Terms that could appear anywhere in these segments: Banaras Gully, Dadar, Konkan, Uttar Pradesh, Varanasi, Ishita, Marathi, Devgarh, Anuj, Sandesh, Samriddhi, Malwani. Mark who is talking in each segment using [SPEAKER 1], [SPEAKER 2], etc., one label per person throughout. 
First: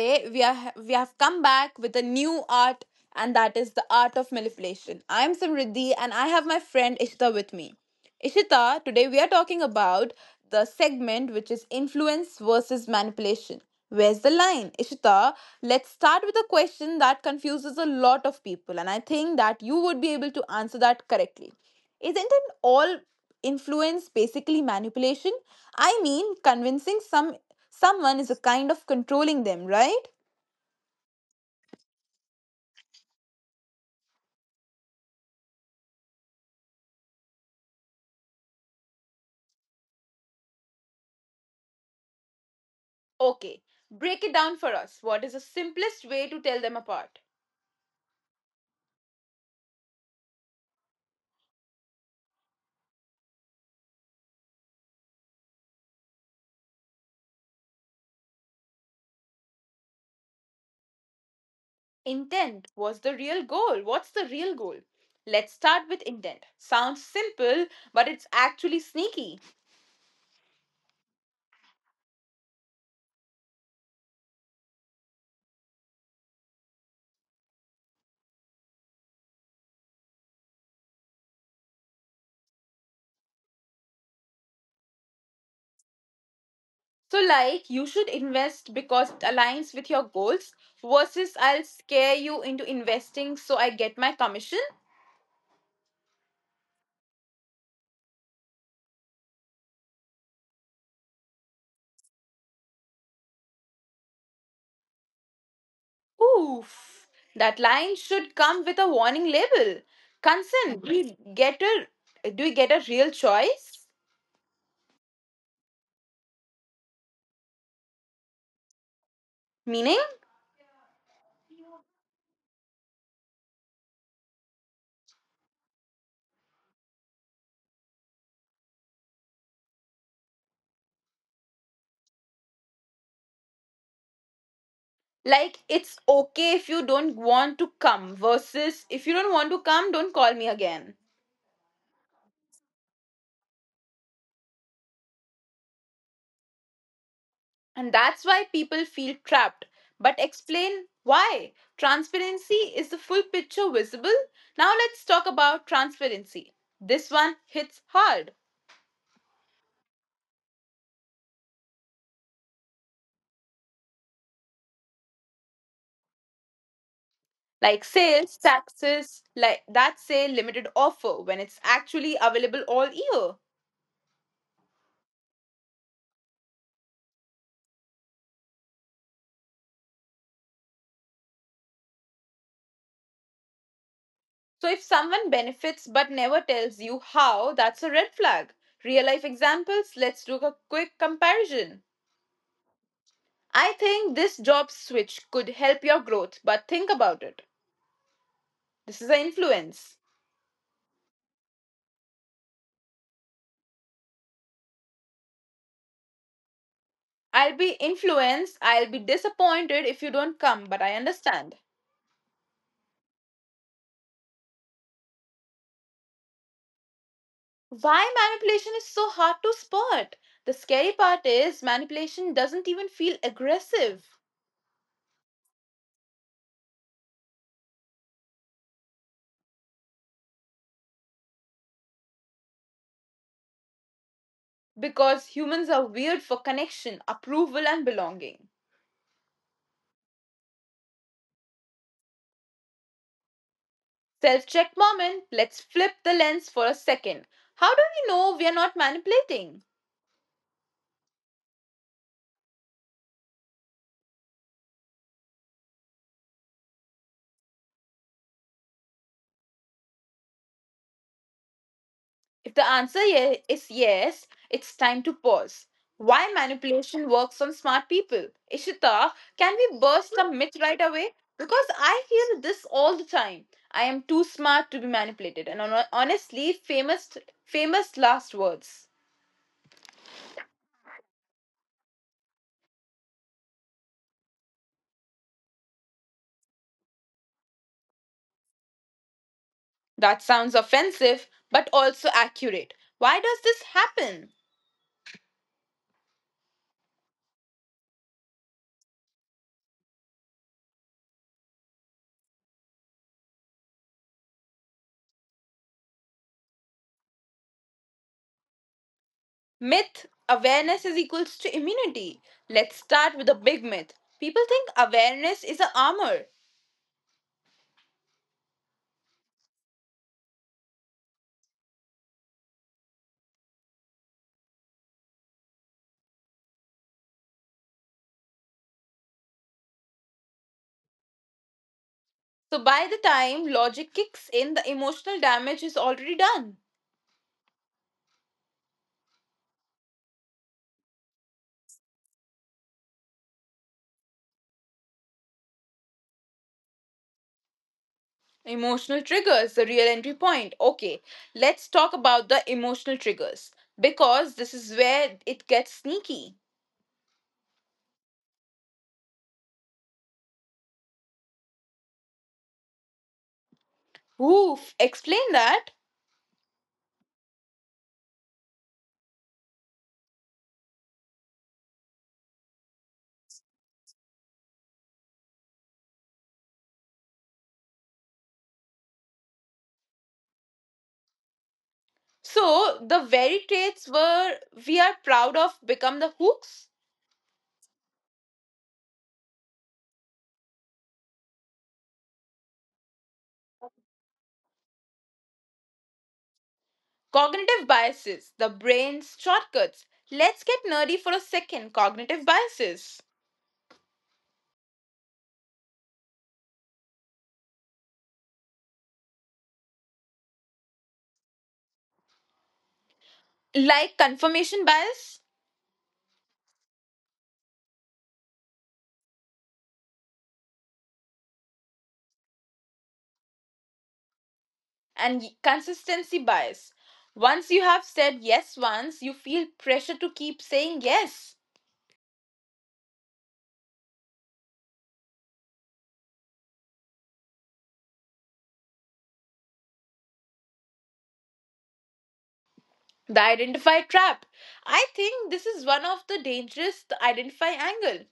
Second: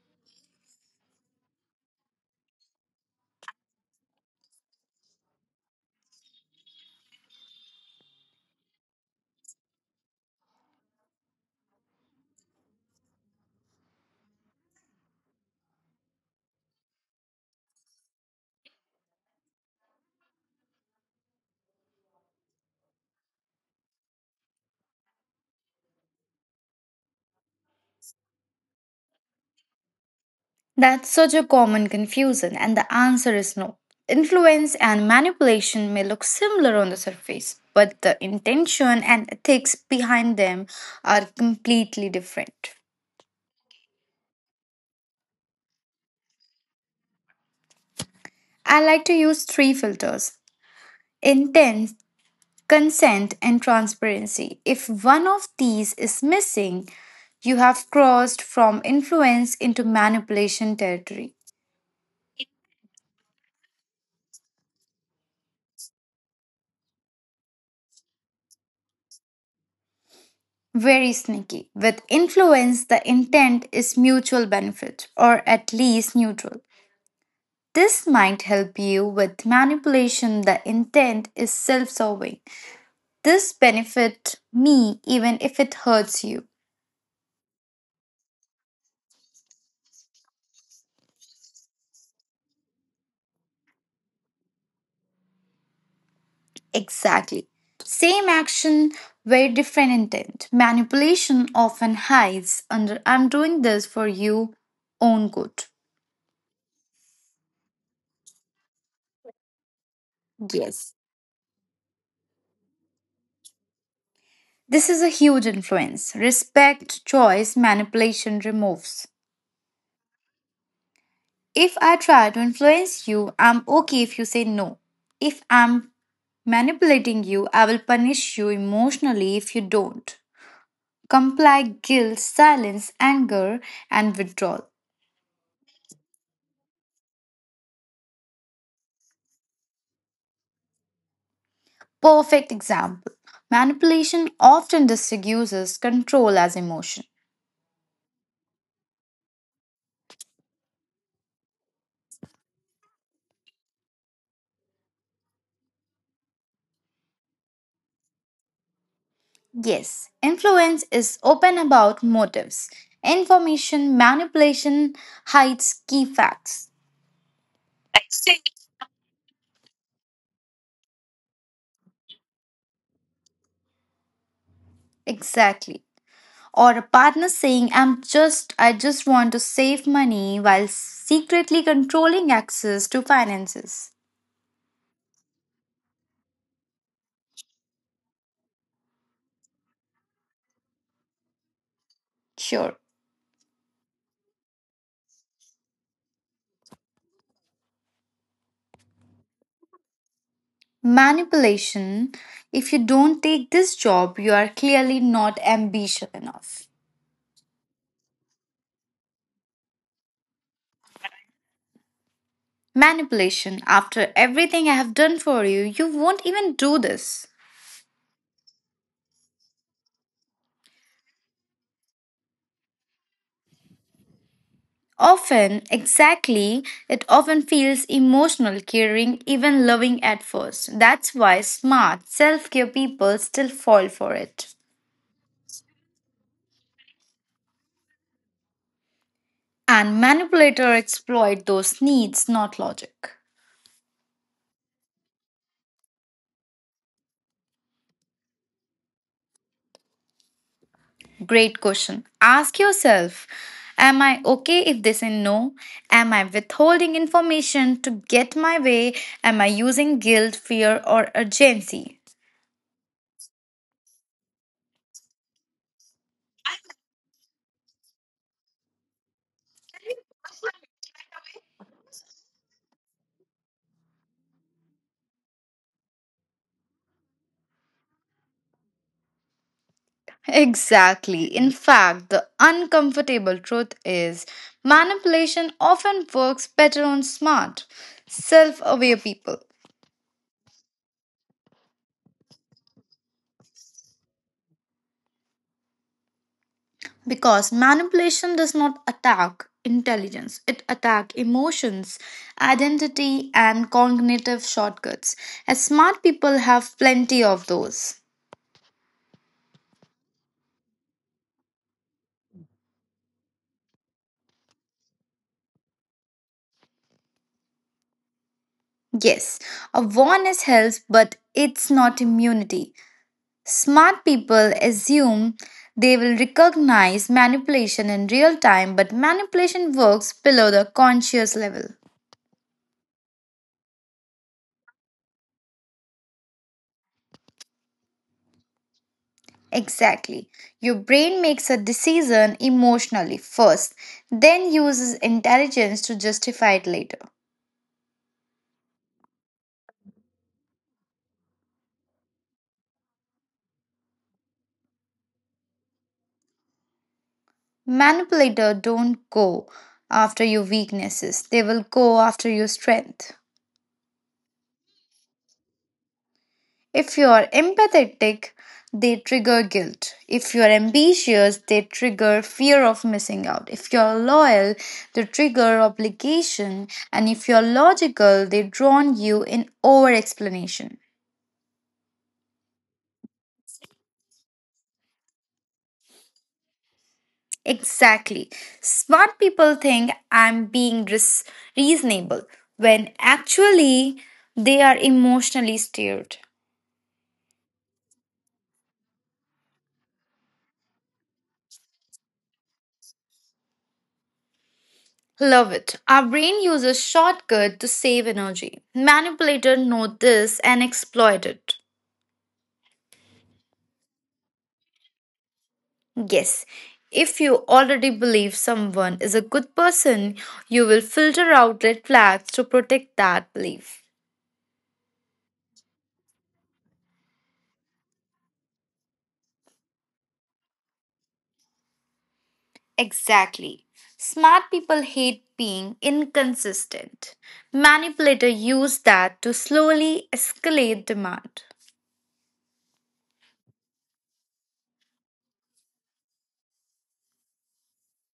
[SPEAKER 1] Today we have come back with a new art, and that is the art of manipulation. I am Samriddhi and I have my friend Ishita with me. Ishita, today we are talking about the segment, which is influence versus manipulation. Where's the line? Ishita, let's start with a question that confuses a lot of people, and I think that you would be able to answer that correctly. Isn't it all influence basically manipulation? I mean, convincing someone is a kind of controlling them, right?
[SPEAKER 2] That's such a common confusion, and the answer is no. Influence and manipulation may look similar on the surface, but the intention and ethics behind them are completely different.
[SPEAKER 1] Okay, break it down for us. What is the simplest way to tell them apart?
[SPEAKER 2] I like to use three filters: intent, consent, and transparency. If one of these is missing, you have crossed from influence into manipulation territory.
[SPEAKER 1] Intent. Was the real goal? What's the real goal? Let's start with intent. Sounds simple, but it's actually sneaky.
[SPEAKER 2] Very sneaky. With influence, the intent is mutual benefit or at least neutral. This might help you. With manipulation, the intent is self serving. This benefit me even if it hurts you.
[SPEAKER 1] So, like, you should invest because it aligns with your goals versus I'll scare you into investing so I get my commission.
[SPEAKER 2] Exactly. Same action, very different intent. Manipulation often hides under I'm doing this for you own good.
[SPEAKER 1] Oof. That line should come with a warning label. Consent.
[SPEAKER 2] Yes.
[SPEAKER 1] Do you get a real choice?
[SPEAKER 2] This is a huge influence. Respect, choice, manipulation removes.
[SPEAKER 1] Meaning?
[SPEAKER 2] If I try to influence you, I'm okay if you say no. If I'm manipulating you, I will punish you emotionally if you don't. Comply, guilt, silence, anger, and withdrawal.
[SPEAKER 1] Like it's okay if you don't want to come versus if you don't want to come, don't call me again.
[SPEAKER 2] Perfect example. Manipulation often disguises control as emotion.
[SPEAKER 1] And that's why people feel trapped. But explain why. Transparency is the full picture visible. Now let's talk about transparency. This one hits hard.
[SPEAKER 2] Yes, influence is open about motives. Information manipulation hides key facts.
[SPEAKER 1] Like sales taxes, like that say limited offer when it's actually available all year.
[SPEAKER 2] Exactly. Or a partner saying I just want to save money while secretly controlling access to finances.
[SPEAKER 1] So if someone benefits but never tells you how, that's a red flag. Real life examples, let's do a quick comparison.
[SPEAKER 2] Sure.
[SPEAKER 1] I think this job switch could help your growth, but think about it. This is an influence.
[SPEAKER 2] Manipulation: if you don't take this job, you are clearly not ambitious enough.
[SPEAKER 1] I'll be influenced, I'll be disappointed if you don't come, but I understand.
[SPEAKER 2] Manipulation: after everything I have done for you, you won't even do this.
[SPEAKER 1] Why manipulation is so hard to spot? The scary part is manipulation doesn't even feel aggressive,
[SPEAKER 2] Often, exactly. It often feels emotional, caring, even loving at first. That's why smart self-care people still fall for it.
[SPEAKER 1] because humans are weird for connection, approval, and belonging.
[SPEAKER 2] And manipulator exploit those needs, not logic.
[SPEAKER 1] Self check moment, let's flip the lens for a second. How do we know we are not manipulating?
[SPEAKER 2] Great question. Ask yourself: Am I okay if they say no? Am I withholding information to get my way? Am I using guilt, fear, or urgency?
[SPEAKER 1] If the answer is yes, it's time to pause. Why manipulation works on smart people? Ishita, can we burst the myth right away? Because I hear this all the time. I am too smart to be manipulated. And honestly, famous last words.
[SPEAKER 2] Exactly. In fact, the uncomfortable truth is manipulation often works better on smart, self aware people.
[SPEAKER 1] That sounds offensive, but also accurate. Why does this happen?
[SPEAKER 2] Because manipulation does not attack intelligence, it attacks emotions, identity, and cognitive shortcuts, as smart people have plenty of those.
[SPEAKER 1] Myth awareness is equals to immunity. Let's start with a big myth. People think awareness is a armor.
[SPEAKER 2] Yes, awareness helps, but it's not immunity. Smart people assume they will recognize manipulation in real time, but manipulation works below the conscious level.
[SPEAKER 1] So by the time logic kicks in, the emotional damage is already done.
[SPEAKER 2] Exactly. Your brain makes a decision emotionally first, then uses intelligence to justify it later.
[SPEAKER 1] Emotional triggers, the real entry point. Okay, let's talk about the emotional triggers because this is where it gets sneaky.
[SPEAKER 2] Manipulator don't go after your weaknesses. They will go after your strength.
[SPEAKER 1] Oof, explain that.
[SPEAKER 2] If you are empathetic, they trigger guilt. If you are ambitious, they trigger fear of missing out. If you are loyal, they trigger obligation. And if you are logical, they drown you in over explanation.
[SPEAKER 1] So the very traits were we are proud of become the hooks.
[SPEAKER 2] Exactly. Smart people think I'm being reasonable when actually they are emotionally steered.
[SPEAKER 1] Cognitive biases, the brain's shortcuts. Let's get nerdy for a second. Cognitive biases.
[SPEAKER 2] Love it. Our brain uses shortcut to save energy. Manipulator know this and exploit it.
[SPEAKER 1] Like confirmation bias,
[SPEAKER 2] Yes. If you already believe someone is a good person, you will filter out red flags to protect that belief.
[SPEAKER 1] and consistency bias. Once you have said yes once, you feel pressure to keep saying yes.
[SPEAKER 2] Exactly. Smart people hate being inconsistent. Manipulators use that to slowly escalate demand.
[SPEAKER 1] The identify trap. I think this is one of the dangerous the identify angle.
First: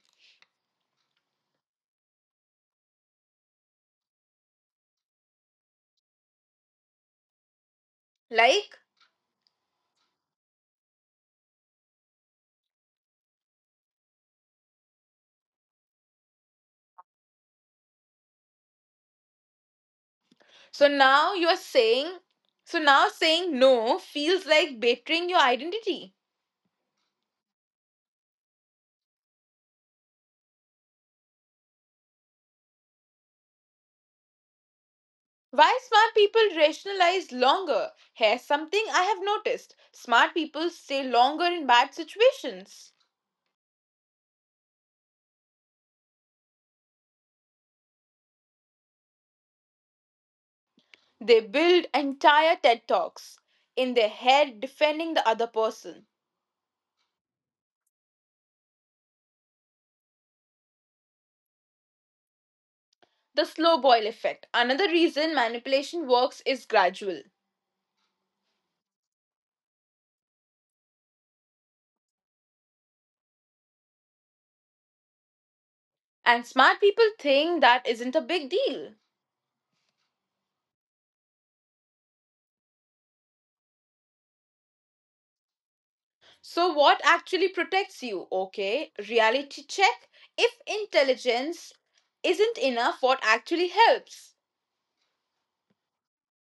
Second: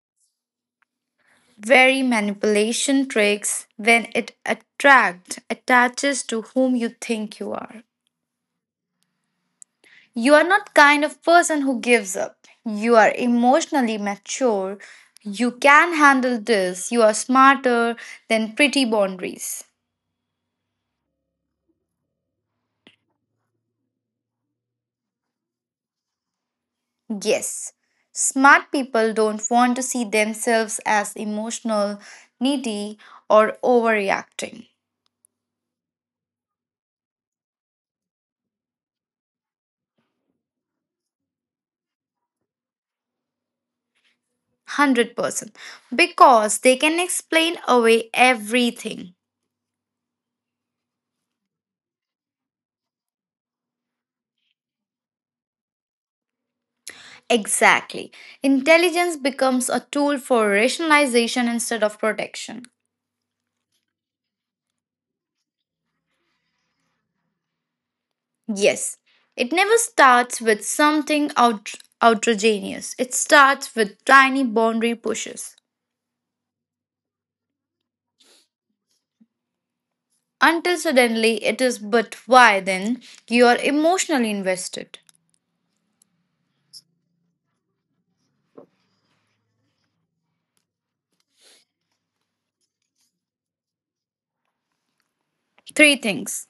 [SPEAKER 2] Very manipulation tricks when it attract attaches to whom you think you are.
[SPEAKER 1] Like,
[SPEAKER 2] You are not kind of person who gives up. You are emotionally mature. You can handle this. You are smarter than pretty boundaries.
[SPEAKER 1] so now you are saying, so now saying no feels like betraying your identity.
[SPEAKER 2] Yes, smart people don't want to see themselves as emotional, needy, or overreacting.
[SPEAKER 1] Why smart people rationalize longer? Here's something I have noticed smart people stay longer in bad situations.
[SPEAKER 2] 100%. Because they can explain away everything.
[SPEAKER 1] They build entire TED Talks in their head defending the other person.
[SPEAKER 2] Exactly. Intelligence becomes a tool for rationalization instead of protection.
[SPEAKER 1] The slow boil effect. Another reason manipulation works is gradual.
[SPEAKER 2] Yes, it never starts with something outrageous, it starts with tiny boundary pushes.
[SPEAKER 1] And smart people think that isn't a big deal.
[SPEAKER 2] Until suddenly it is. But why? Then you are emotionally invested.
[SPEAKER 1] So, what actually protects you? Okay, reality check. If intelligence isn't enough, what actually helps?
[SPEAKER 2] Three things:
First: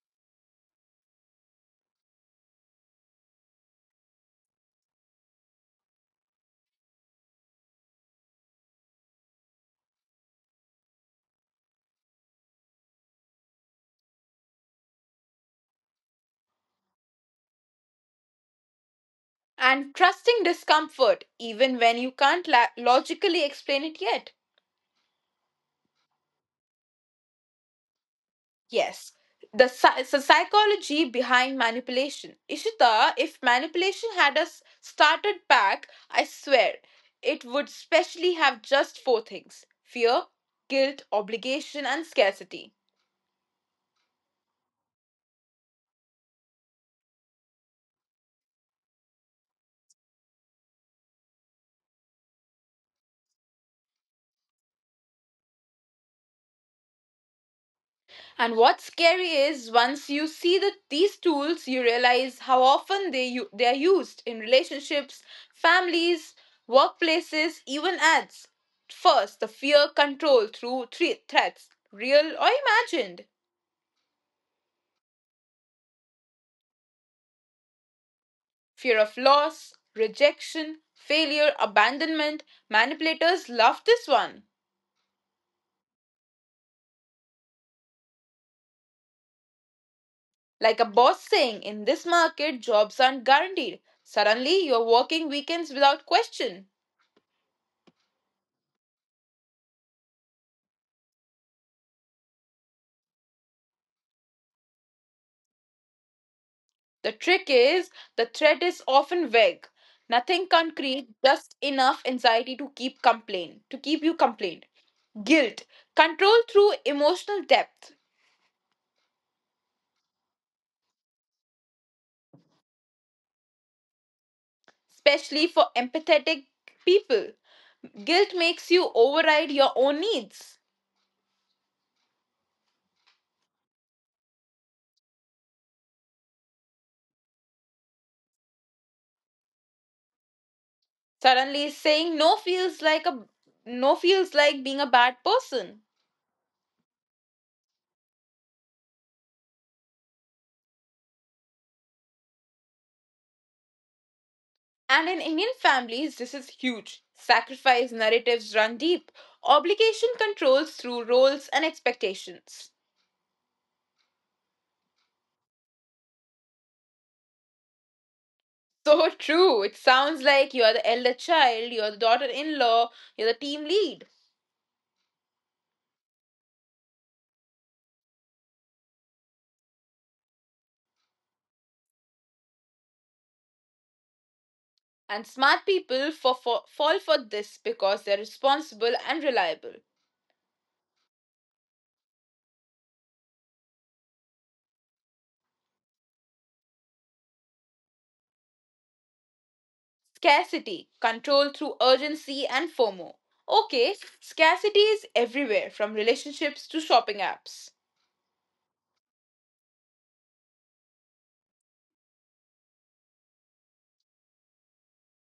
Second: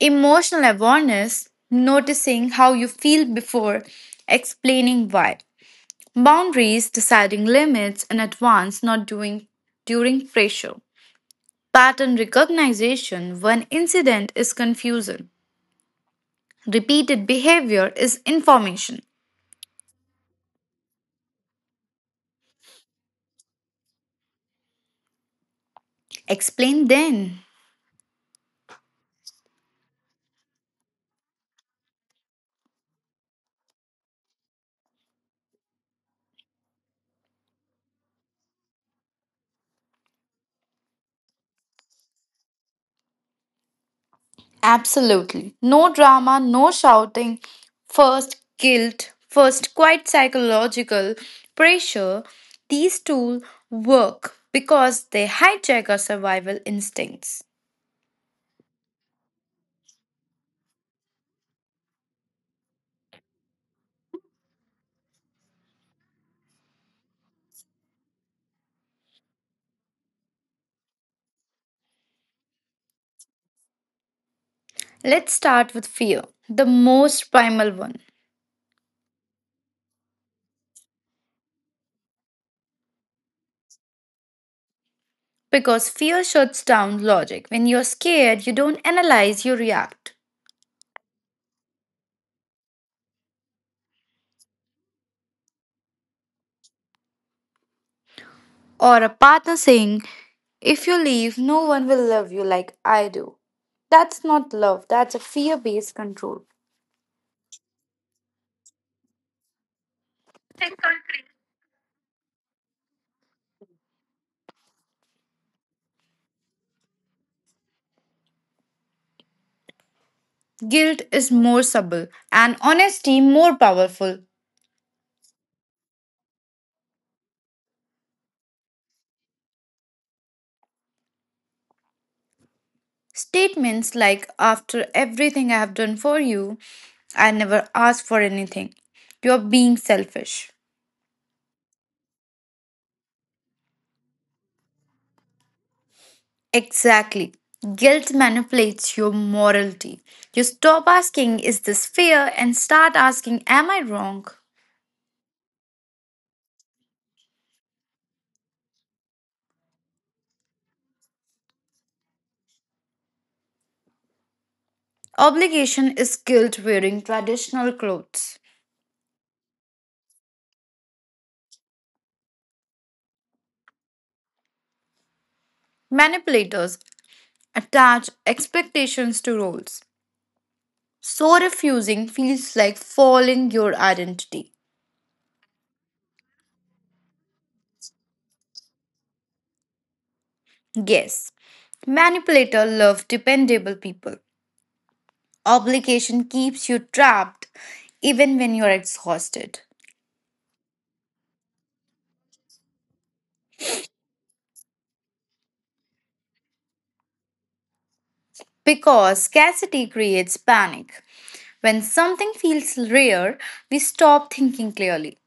[SPEAKER 2] emotional awareness, noticing how you feel before explaining why; boundaries, deciding limits in advance, not doing during pressure; pattern recognition, when incident is confusion, repeated behavior is information.
[SPEAKER 1] And trusting discomfort, even when you can't logically explain it yet.
[SPEAKER 2] Explain then.
[SPEAKER 1] Yes. The it's the psychology behind manipulation. Ishita, if manipulation had us started back, I swear it would specially have just four things: fear, guilt, obligation, and scarcity.
[SPEAKER 2] Absolutely. No drama, no shouting, first guilt, first quite psychological pressure. These tools work because they hijack our survival instincts.
[SPEAKER 1] And what's scary is once you see that these tools, you realize how often they are used in relationships, families, workplaces, even ads. First, the fear control through threats, real or imagined.
[SPEAKER 2] Let's start with fear, the most primal one.
[SPEAKER 1] Fear of loss, rejection, failure, abandonment. Manipulators love this one.
[SPEAKER 2] Because fear shuts down logic. When you're scared, you don't analyze, you react.
[SPEAKER 1] Like a boss saying, in this market, jobs aren't guaranteed. Suddenly, you're working weekends without question.
[SPEAKER 2] Or a partner saying, if you leave, no one will love you like I do. That's not love, that's a fear based control.
[SPEAKER 1] The trick is, the threat is often vague. Nothing concrete, just enough anxiety to keep complain, to keep you complained. Guilt, control through emotional depth,
[SPEAKER 2] Guilt is more subtle and honesty more powerful.
[SPEAKER 1] especially for empathetic people. Guilt makes you override your own needs.
[SPEAKER 2] Statements like, after everything I have done for you, I never asked for anything. You're being selfish.
[SPEAKER 1] Suddenly saying no feels like a no feels like being a bad person.
[SPEAKER 2] Exactly. Guilt manipulates your morality. You stop asking, is this fair, and start asking, am I wrong?
[SPEAKER 1] And in Indian families, this is huge. Sacrifice narratives run deep. Obligation controls through roles and expectations.
[SPEAKER 2] Obligation is guilt wearing traditional clothes.
[SPEAKER 1] So true. It sounds like you're the elder child, you're the daughter in law, you're the team lead.
[SPEAKER 2] Manipulators attach expectations to roles. So refusing feels like falling your identity.
[SPEAKER 1] And smart people fall for this because they're responsible and reliable.
[SPEAKER 2] Yes, manipulator love dependable people. Obligation keeps you trapped even when you're exhausted.
[SPEAKER 1] Scarcity, control through urgency and FOMO. Okay, scarcity is everywhere from relationships to shopping apps.
[SPEAKER 2] Because scarcity creates panic. When something feels rare, we stop thinking clearly.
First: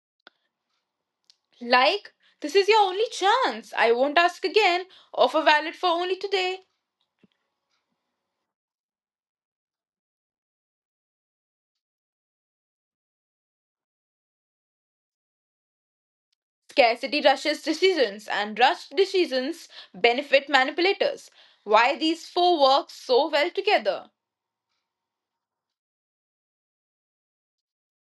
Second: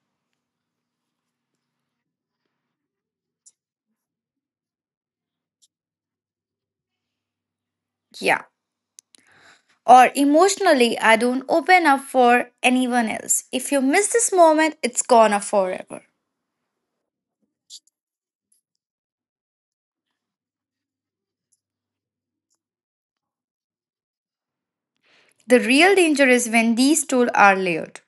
[SPEAKER 1] Like, this is your only chance. I won't ask again. Offer valid for only today.
[SPEAKER 2] Yeah. Or emotionally, I don't open up for anyone else. If you miss this moment, it's gone off forever.
[SPEAKER 1] Scarcity rushes decisions, and rushed decisions benefit manipulators. Why these four work so well together?
[SPEAKER 2] The real danger is when these tools are layered.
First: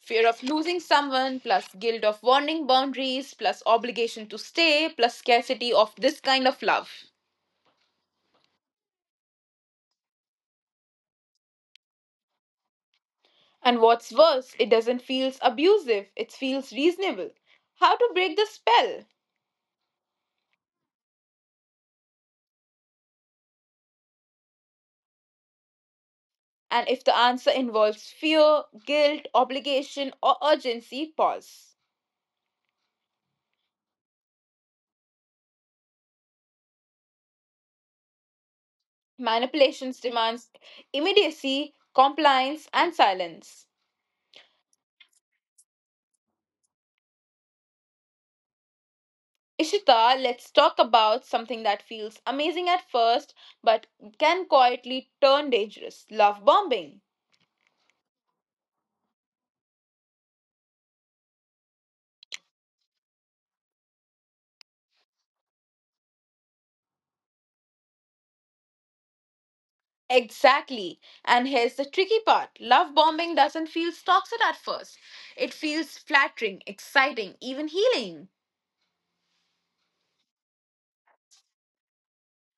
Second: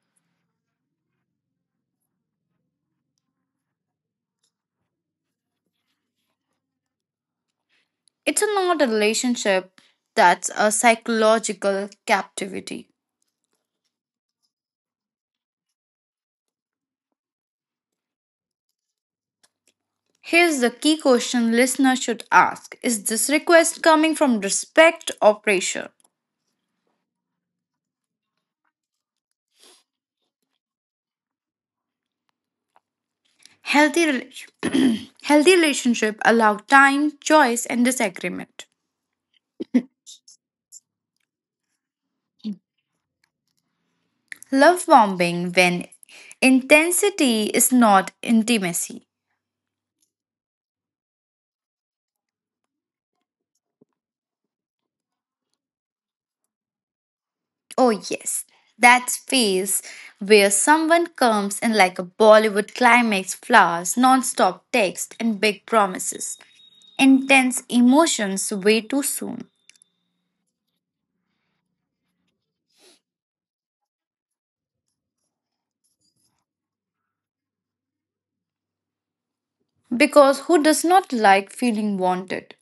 [SPEAKER 1] Fear of losing someone, plus guilt of warning boundaries, plus obligation to stay, plus scarcity of this kind of love.
[SPEAKER 2] It's not a relationship, that's a psychological captivity.
[SPEAKER 1] And what's worse, it doesn't feel abusive, it feels reasonable. How to break the spell?
[SPEAKER 2] Here's the key question listeners should ask: is this request coming from respect or pressure?
[SPEAKER 1] And if the answer involves fear, guilt, obligation, or urgency, pause.
[SPEAKER 2] Healthy relationship allow time, choice, and disagreement.
[SPEAKER 1] Manipulations demands immediacy, compliance, and silence.
[SPEAKER 2] Love bombing, when intensity is not intimacy.
[SPEAKER 1] Ishita, let's talk about something that feels amazing at first but can quietly turn dangerous love bombing.
[SPEAKER 2] Oh, yes, that phase where someone comes in like a Bollywood climax, flowers, non stop text, and big promises. Intense emotions way too soon.
[SPEAKER 1] Exactly. And here's the tricky part love bombing doesn't feel toxic at first, it feels flattering, exciting, even healing.
[SPEAKER 2] Because who does not like feeling wanted?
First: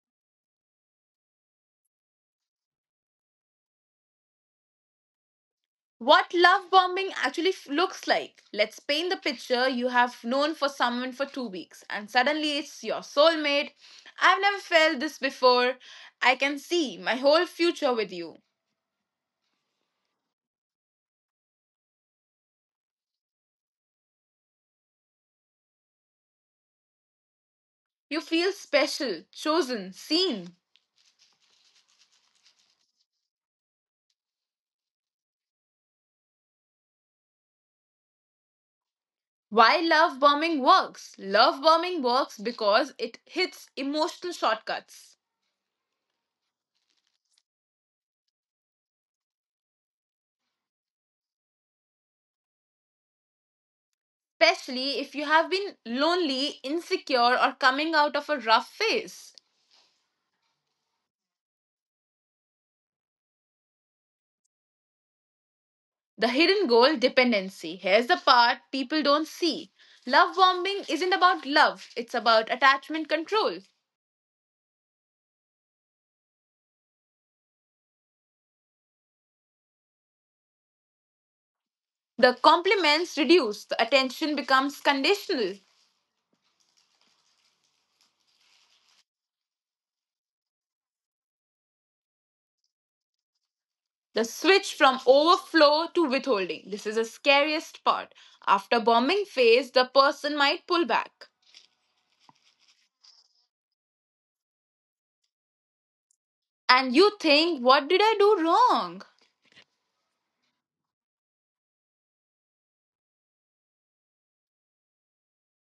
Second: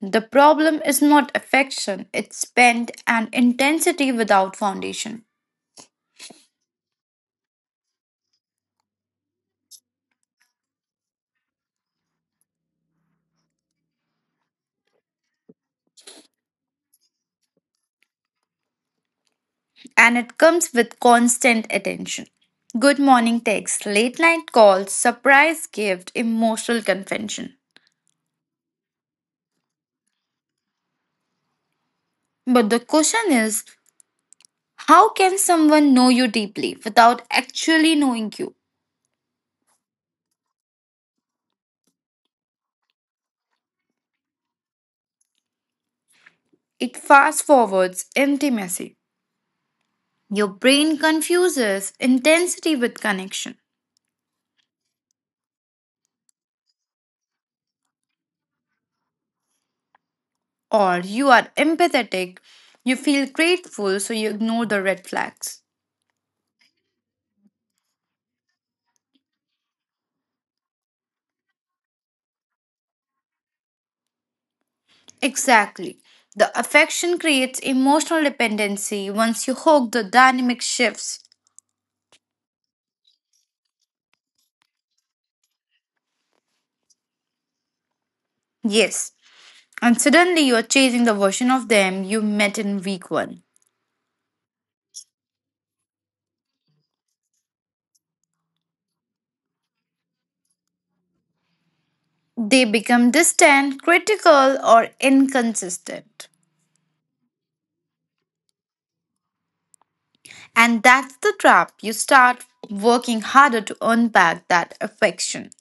[SPEAKER 2] The problem is not affection, it's spend and intensity without foundation.
[SPEAKER 1] What love bombing actually looks like. Let's paint the picture you have known for someone for 2 weeks, and suddenly it's your soulmate. I've never felt this before. I can see my whole future with you.
[SPEAKER 2] And it comes with constant attention. Good morning text, late night calls, surprise gift, emotional confession.
[SPEAKER 1] You feel special, chosen, seen.
[SPEAKER 2] But the question is, how can someone know you deeply without actually knowing you?
[SPEAKER 1] Why love bombing works? Love bombing works because it hits emotional shortcuts,
[SPEAKER 2] It fast forwards intimacy. Your brain confuses intensity with connection,
[SPEAKER 1] especially if you have been lonely, insecure, or coming out of a rough phase.
[SPEAKER 2] or you are empathetic, you feel grateful, so you ignore the red flags.
[SPEAKER 1] The hidden goal dependency. Here's the part people don't see. Love bombing isn't about love, it's about attachment control.
[SPEAKER 2] Exactly. The affection creates emotional dependency. Once you hook, the dynamic shifts.
[SPEAKER 1] The compliments reduce, the attention becomes conditional.
[SPEAKER 2] Yes. And suddenly you are chasing the version of them you met in week one.
[SPEAKER 1] The switch from overflow to withholding. This is the scariest part. After bombing phase, the person might pull back.
[SPEAKER 2] They become distant, critical, or inconsistent.
[SPEAKER 1] And you think, what did I do wrong?
[SPEAKER 2] And that's the trap. You start working harder to earn back that affection.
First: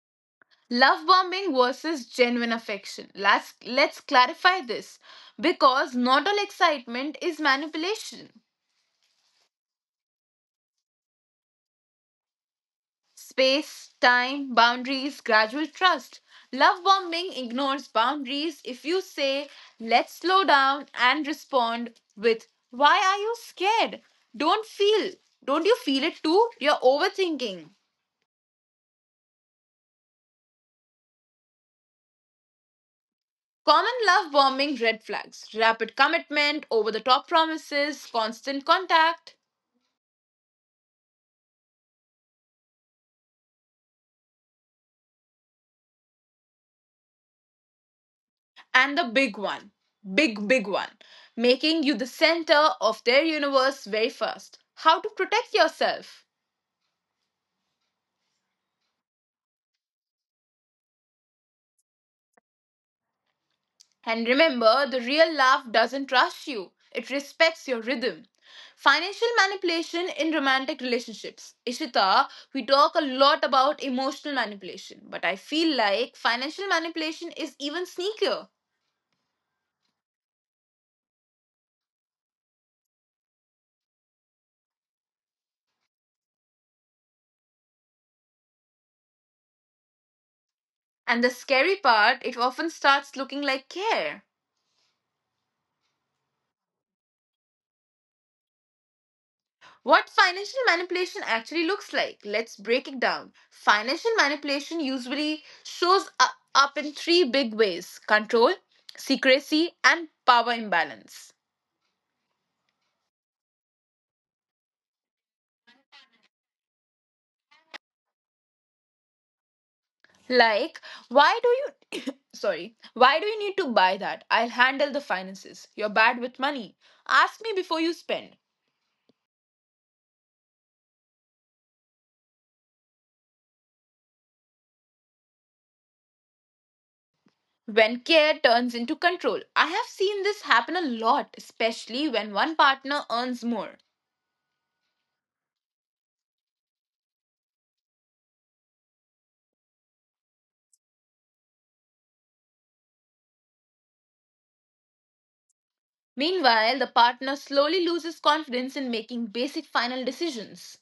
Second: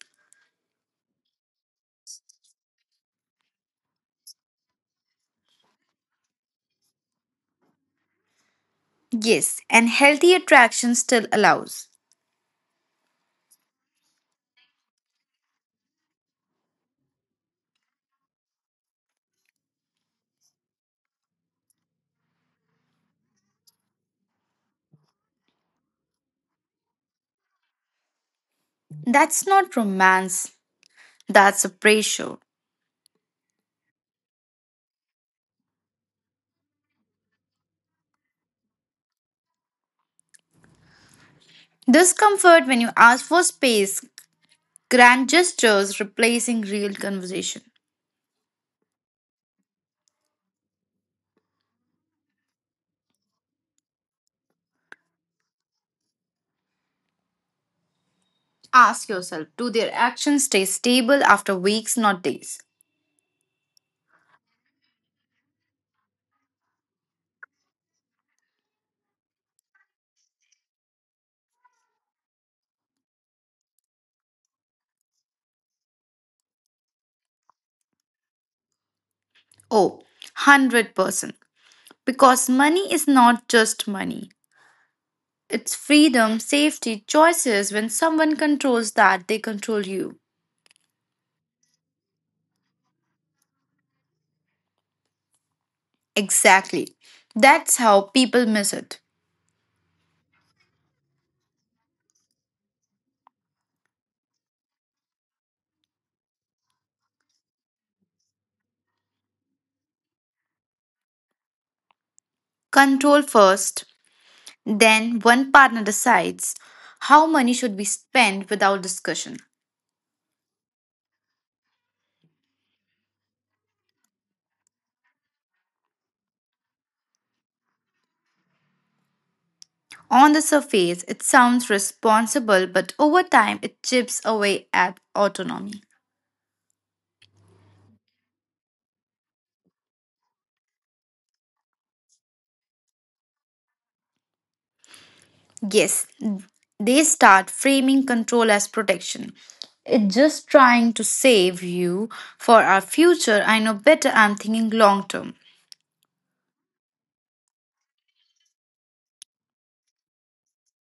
[SPEAKER 1] Love bombing versus genuine affection. Let's clarify this because not all excitement is manipulation.
[SPEAKER 2] Yes, and healthy attraction still allows.
[SPEAKER 1] Space, time, boundaries, gradual trust. Love bombing ignores boundaries. If you say, let's slow down and respond with, why are you scared? Don't feel. Don't you feel it too? You're overthinking.
[SPEAKER 2] That's not romance, that's a pressure.
[SPEAKER 1] Common love bombing red flags: rapid commitment, over the top promises, constant contact.
[SPEAKER 2] Discomfort when you ask for space, grand gestures replacing real conversation.
[SPEAKER 1] And the big one, big one, making you the center of their universe very first. How to protect yourself.
[SPEAKER 2] Ask yourself, do their actions stay stable after weeks, not days?
[SPEAKER 1] And remember, the real love doesn't rush you, it respects your rhythm. Financial manipulation in romantic relationships. Ishita, we talk a lot about emotional manipulation, but I feel like financial manipulation is even sneakier.
[SPEAKER 2] Oh, 100%. Because money is not just money, it's freedom, safety, choices. When someone controls that, they control you.
[SPEAKER 1] And the scary part, it often starts looking like care.
[SPEAKER 2] Exactly. That's how people miss it.
[SPEAKER 1] What financial manipulation actually looks like? Let's break it down. Financial manipulation usually shows up in three big ways: control, secrecy, and power imbalance.
[SPEAKER 2] Control first. Then one partner decides how money should be spent without discussion.
[SPEAKER 1] Like, why do you. Sorry. Why do you need to buy that? I'll handle the finances. You're bad with money. Ask me before you spend.
[SPEAKER 2] On the surface, it sounds responsible, but over time, it chips away at autonomy.
[SPEAKER 1] When care turns into control. I have seen this happen a lot, especially when one partner earns more.
[SPEAKER 2] Yes, they start framing control as protection. It's just trying to save you for our future. I know better, I'm thinking long term.
[SPEAKER 1] Meanwhile, the partner slowly loses confidence in making basic final decisions.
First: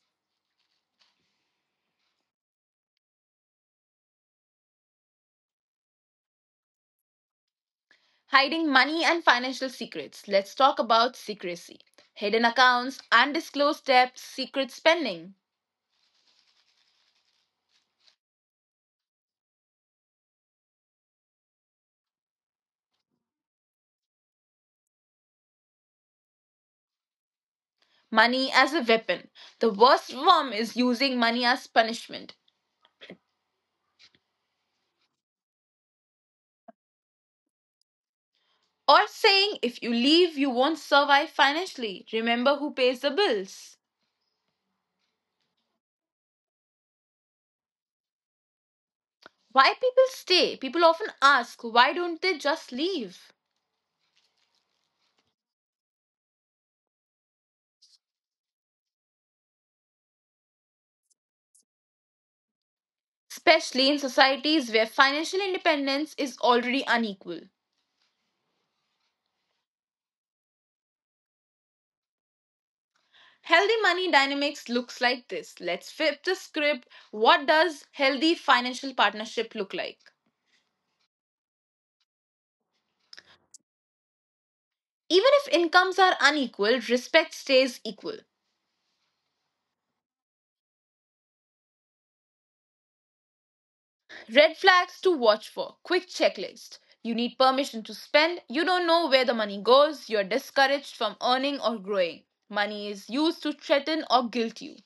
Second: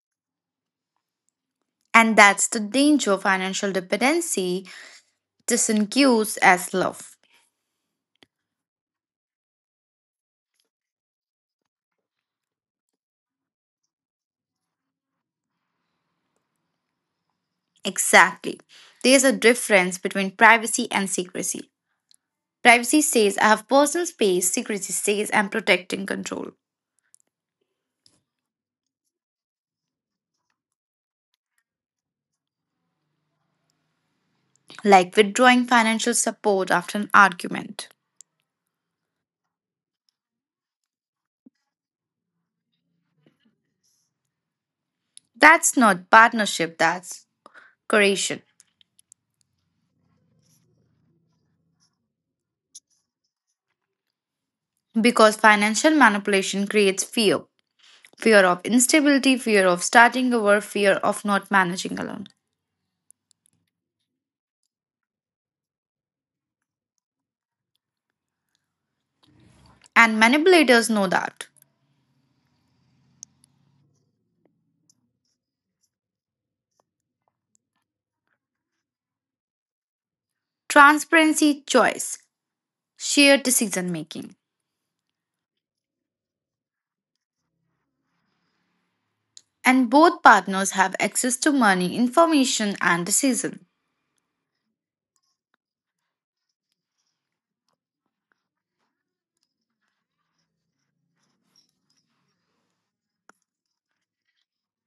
[SPEAKER 2] And that's the danger of financial dependency, disengaged as love.
[SPEAKER 1] Hiding money and financial secrets. Let's talk about secrecy. Hidden accounts, undisclosed debts, secret spending.
[SPEAKER 2] Exactly. There's a difference between privacy and secrecy. Privacy says I have personal space, secrecy says I'm protecting control,
[SPEAKER 1] Money as a weapon. The worst form is using money as punishment.
[SPEAKER 2] like withdrawing financial support after an argument.
[SPEAKER 1] Or saying if you leave, you won't survive financially. Remember who pays the bills.
[SPEAKER 2] That's not partnership, that's coercion.
[SPEAKER 1] Why people stay? People often ask, why don't they just leave?
[SPEAKER 2] Because financial manipulation creates fear of instability, fear of starting over, fear of not managing alone.
[SPEAKER 1] Especially in societies where financial independence is already unequal.
[SPEAKER 2] And manipulators know that.
[SPEAKER 1] Healthy money dynamics looks like this. Let's flip the script. What does healthy financial partnership look like?
[SPEAKER 2] Transparency, choice, shared decision making,
[SPEAKER 1] Even if incomes are unequal, respect stays equal.
[SPEAKER 2] and both partners have access to money, information, and decision.
[SPEAKER 1] Red flags to watch for. Quick checklist. You need permission to spend. You don't know where the money goes. You're discouraged from earning or growing. Money is used to threaten or guilt you.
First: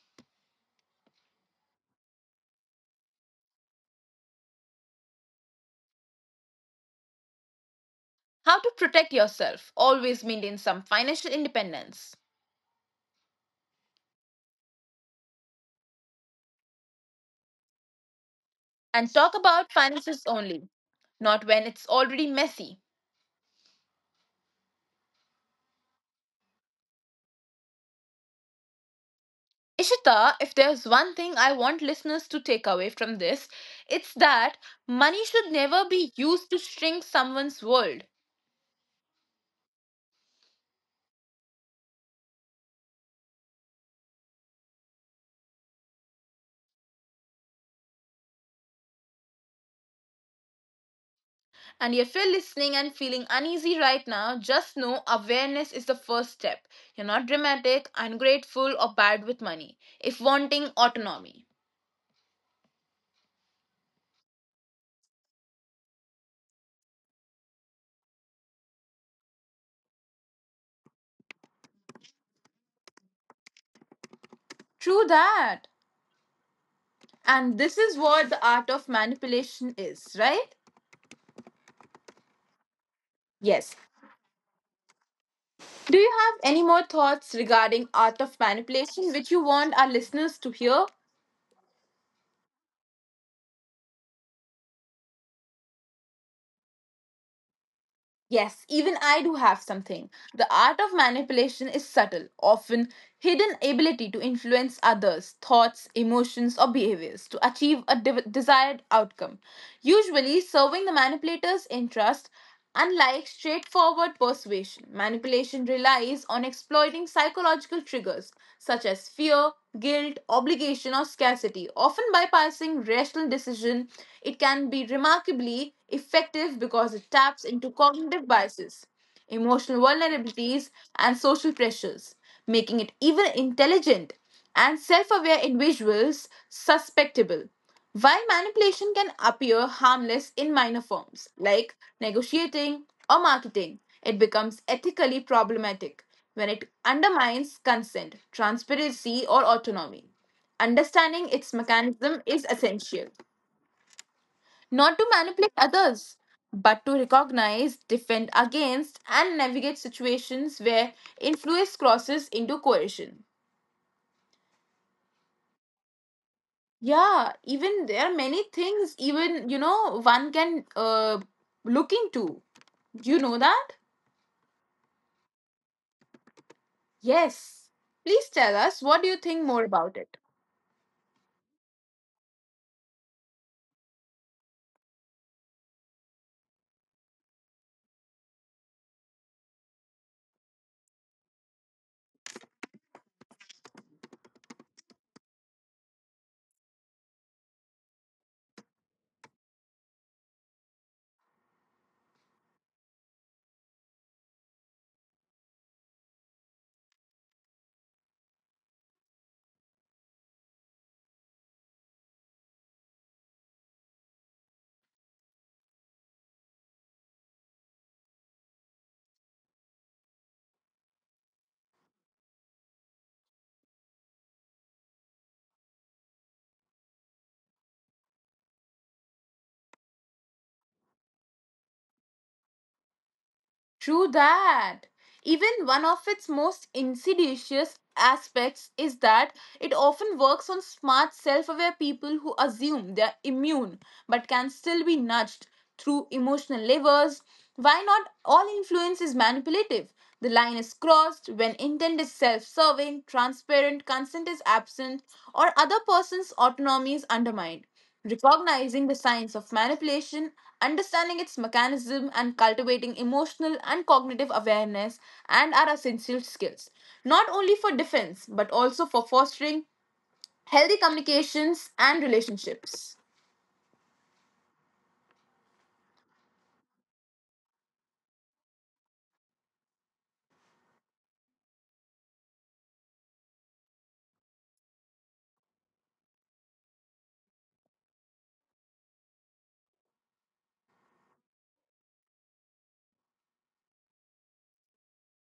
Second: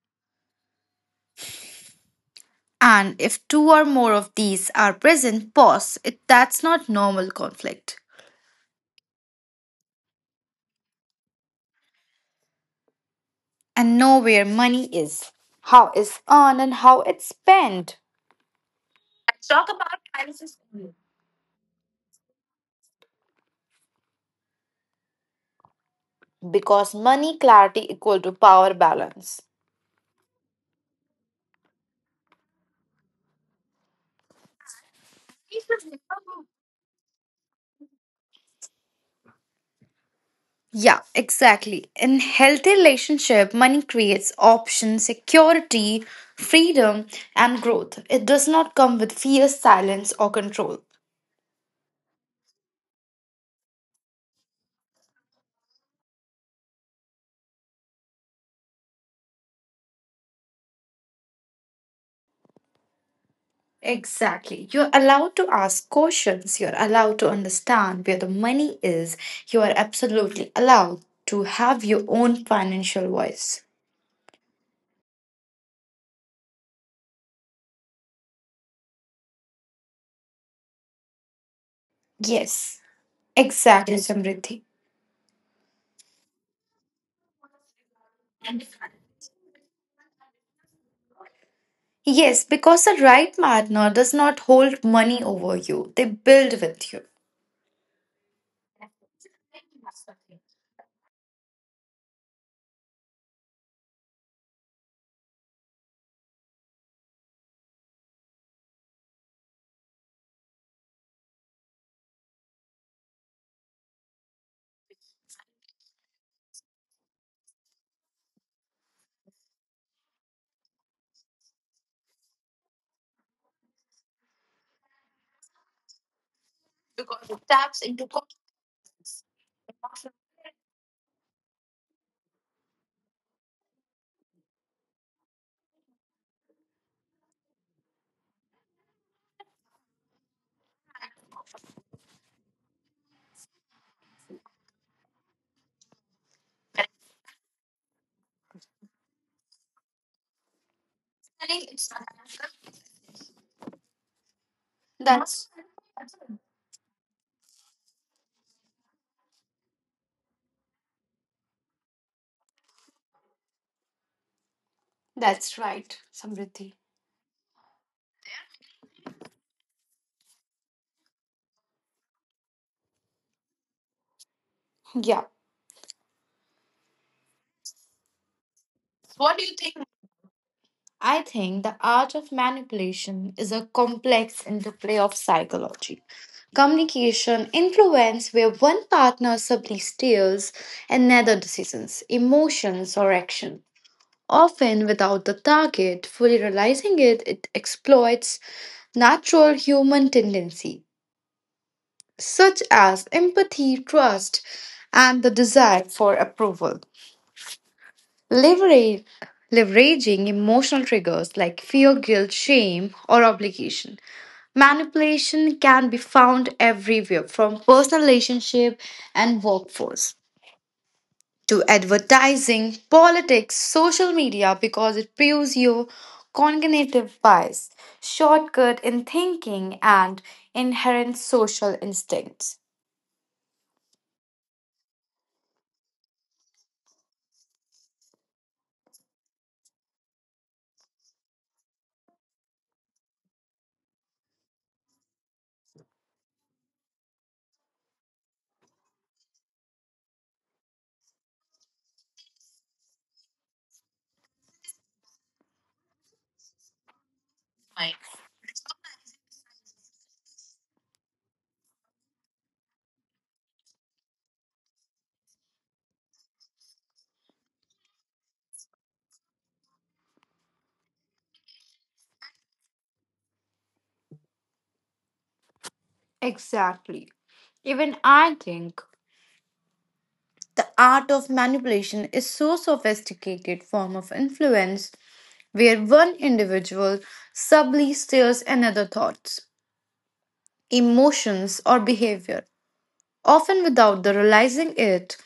[SPEAKER 2] And if two or more of these are present, pause. That's not normal conflict.
[SPEAKER 1] How to protect yourself. Always maintain some financial independence.
[SPEAKER 2] And know where money is, how it's earned, and how it's spent.
[SPEAKER 1] And talk about finances only, not when it's already messy.
[SPEAKER 2] Because money clarity equal to power balance.
[SPEAKER 1] Ishita, if there's one thing I want listeners to take away from this, it's that money should never be used to shrink someone's world.
[SPEAKER 2] Yeah, exactly. In healthy relationship, money creates options, security, freedom, and growth. It does not come with fear, silence, or control.
[SPEAKER 1] And if you're listening and feeling uneasy right now, just know awareness is the first step. You're not dramatic, ungrateful, or bad with money if wanting autonomy.
[SPEAKER 2] Exactly. You're allowed to ask questions. You're allowed to understand where the money is. You are absolutely allowed to have your own financial voice.
[SPEAKER 1] True that. And this is what the art of manipulation is, right?
[SPEAKER 2] Yes,
[SPEAKER 1] Yes.
[SPEAKER 2] exactly, Samriddhi.
[SPEAKER 1] Do you have any more thoughts regarding art of manipulation which you want our listeners to hear?
[SPEAKER 2] Yes, because the right partner does not hold money over you. They build with you.
[SPEAKER 1] Yes, even I do have something. The art of manipulation is subtle, often hidden ability to influence others' thoughts, emotions, or behaviors to achieve a desired outcome, usually serving the manipulator's interest. Unlike straightforward persuasion, manipulation relies on exploiting psychological triggers such as fear, guilt, obligation, or scarcity, often bypassing rational decision. It can be remarkably therapy effective because it taps into cognitive biases, emotional vulnerabilities, and social pressures, making it even intelligent and self aware individuals suspectable. While manipulation can appear harmless in minor forms, like negotiating or marketing, it becomes ethically problematic when it undermines consent, transparency, or autonomy. Understanding its mechanism is essential not to
[SPEAKER 2] That's
[SPEAKER 1] manipulate others, but to recognize, defend against, and navigate situations where influence crosses into coercion.
[SPEAKER 2] that's right, Samriddhi.
[SPEAKER 1] Yeah, even there are many things, even you know, one can look into. Do you know that?
[SPEAKER 2] Yeah.
[SPEAKER 1] Yes. Please tell us what do you think more about it?
[SPEAKER 2] I think the art of manipulation is a complex interplay of psychology, communication, influence, where one partner subtly steers another decisions, emotions, or action. Often without the target fully realizing it, it exploits natural human tendency, such as empathy, trust, and the desire for approval. Leverage, leveraging emotional triggers like fear, guilt, shame, or obligation. Manipulation can be found everywhere, from personal relationship and workforce to advertising, politics, social media, because it fuels your cognitive bias, shortcut in thinking, and inherent social instincts.
[SPEAKER 1] True that. Even one of its most insidious aspects is that it often works on smart, self aware people who assume they're immune but can still be nudged through emotional levers. Why not? All influence is manipulative. The line is crossed when intent is self serving, transparent, consent is absent, or other person's autonomy is undermined. Recognizing the signs of manipulation, understanding its mechanism, and cultivating emotional and cognitive awareness and are essential skills, not only for defense but also for fostering healthy communications and relationships.
[SPEAKER 2] Exactly. Even I think the art of manipulation is so sophisticated form of influence where one individual subtly steers another thoughts, emotions or behavior, often without the realizing it.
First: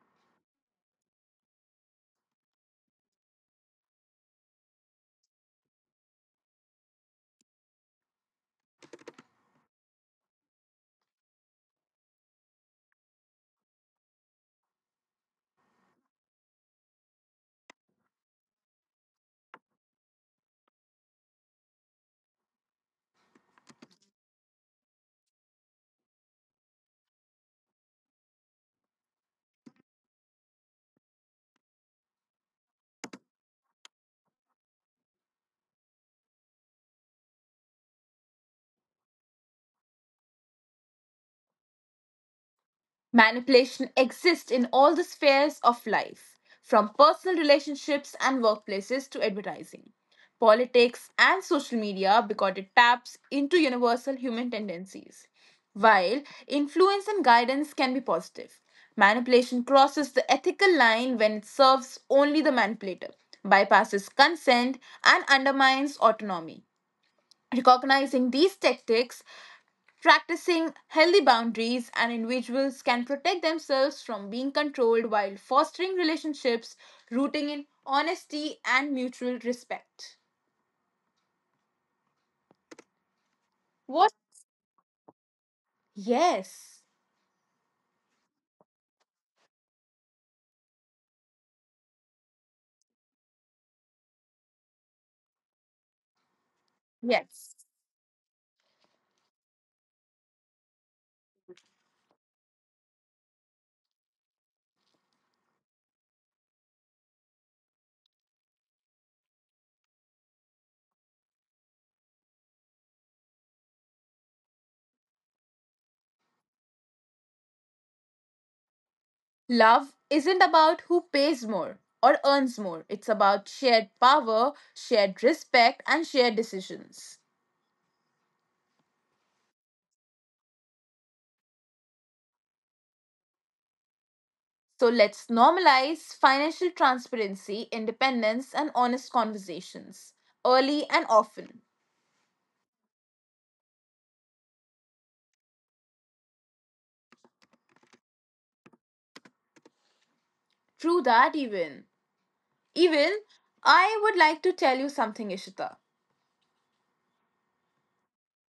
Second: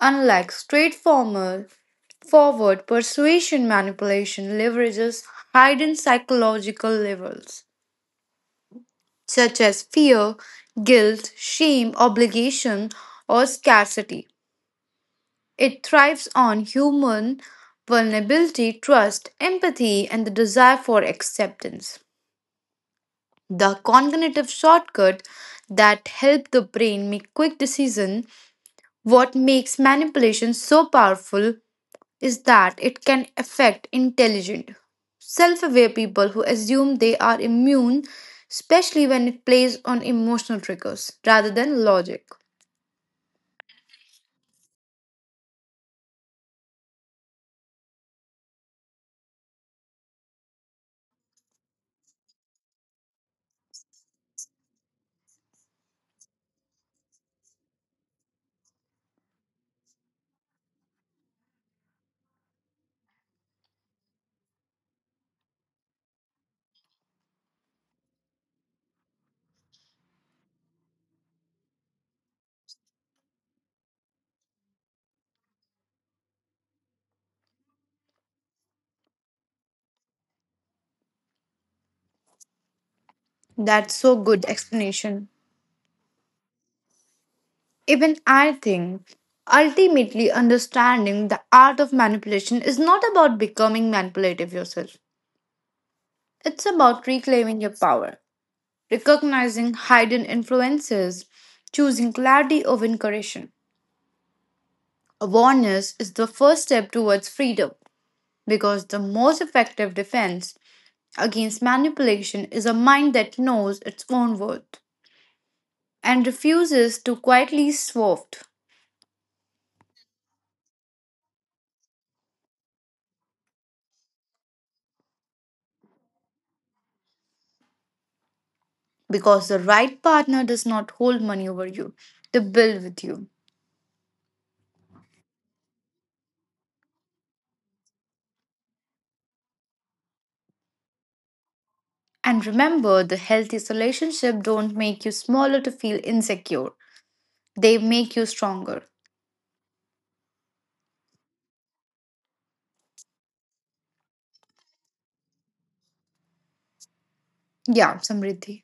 [SPEAKER 2] Unlike straightforward forward persuasion, manipulation leverages hidden psychological levels such as fear, guilt, shame, obligation or scarcity. It thrives on human vulnerability, trust, empathy, and the desire for acceptance. The cognitive shortcut that help the brain make quick decisions. What makes manipulation so powerful is that it can affect intelligent, self-aware people who assume they are immune, especially when it plays on emotional triggers rather than logic.
[SPEAKER 1] Manipulation exists in all the spheres of life, from personal relationships and workplaces to advertising, politics, and social media because it taps into universal human tendencies. While influence and guidance can be positive, manipulation crosses the ethical line when it serves only the manipulator, bypasses consent, and undermines autonomy. Recognizing these tactics, practicing healthy boundaries and individuals can protect themselves from being controlled while fostering relationships rooting in honesty and mutual respect.
[SPEAKER 2] That's so
[SPEAKER 1] What?
[SPEAKER 2] good explanation.
[SPEAKER 1] Yes.
[SPEAKER 2] Even I think ultimately understanding the art of manipulation is not about becoming manipulative yourself. It's about
[SPEAKER 1] Yes.
[SPEAKER 2] reclaiming your power, recognizing hidden influences, choosing clarity over encouragement. Awareness is the first step towards freedom, because the most effective defense against manipulation is a mind that knows its own worth and refuses to quietly swerve.
[SPEAKER 1] Love isn't about who pays more or earns more. It's about shared power, shared respect, and shared decisions.
[SPEAKER 2] Because the right partner does not hold money over you, they build with you.
[SPEAKER 1] So let's normalize financial transparency, independence, and honest conversations early and often.
[SPEAKER 2] And remember, the healthiest relationship don't make you smaller to feel insecure. They make you stronger.
[SPEAKER 1] True that, even. Even I would like to tell you something, Ishita.
[SPEAKER 2] Yeah, Samriddhi.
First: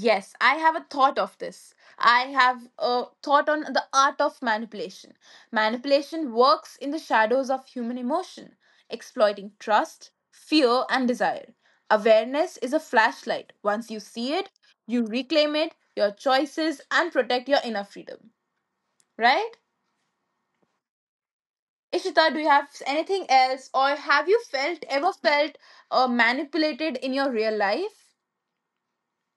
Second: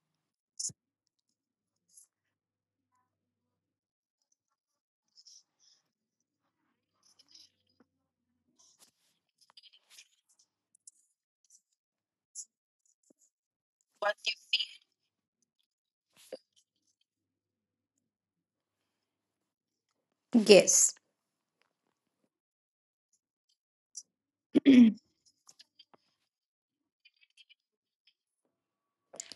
[SPEAKER 1] Yes, I have a thought of this. I have a thought on the art of manipulation. Manipulation works in the shadows of human emotion, exploiting trust, fear, and desire. Awareness is a flashlight. Once you see it, you reclaim it, your choices, and protect your inner freedom. Right?
[SPEAKER 2] Yes.
[SPEAKER 1] Ishita, do you have anything else, or have you felt ever felt manipulated in your real life?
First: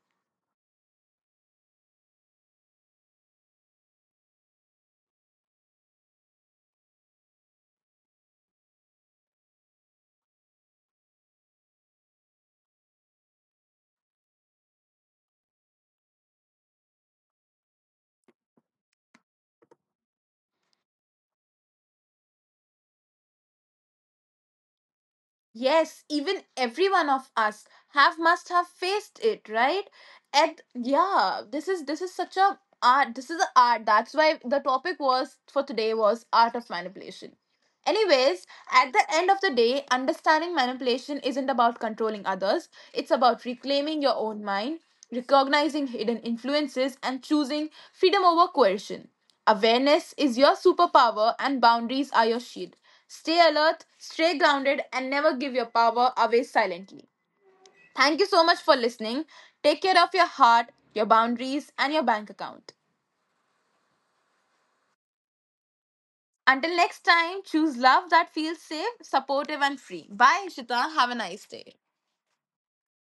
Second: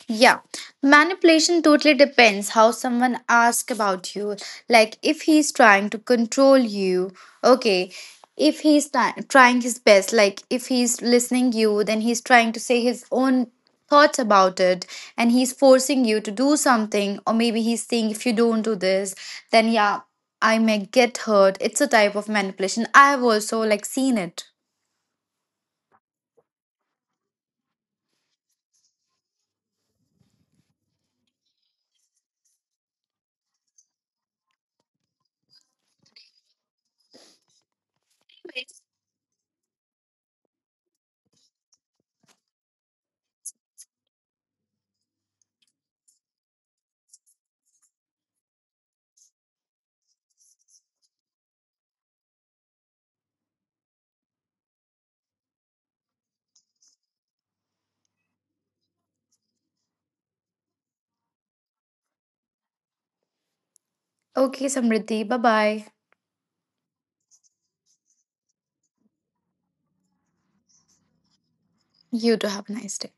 [SPEAKER 2] Yeah, manipulation totally depends how someone asks about you. Like if he's trying to control you, okay. If he's trying his best, like if he's listening you, then he's trying to say his own thoughts about it, and he's forcing you to do something, or maybe he's saying if you don't do this, then yeah, I may get hurt. It's a type of manipulation. I have also like seen it.
[SPEAKER 1] Yes, even every one of us have must have faced it, right? And yeah, this is such a art. This is an art. That's why the topic was for today was art of manipulation. Anyways, at the end of the day, understanding manipulation isn't about controlling others, it's about reclaiming your own mind, recognizing hidden influences, and choosing freedom over coercion. Awareness is your superpower, and boundaries are your shield. Stay alert, stay grounded, and never give your power away silently. Thank you so much for listening. Take care of your heart, your boundaries, and your bank account.
[SPEAKER 2] Okay, Samriddhi, bye bye.
[SPEAKER 1] Until next time, choose love that feels safe, supportive, and free. Bye, Ishita. Have a nice day.
[SPEAKER 2] You too have a nice day.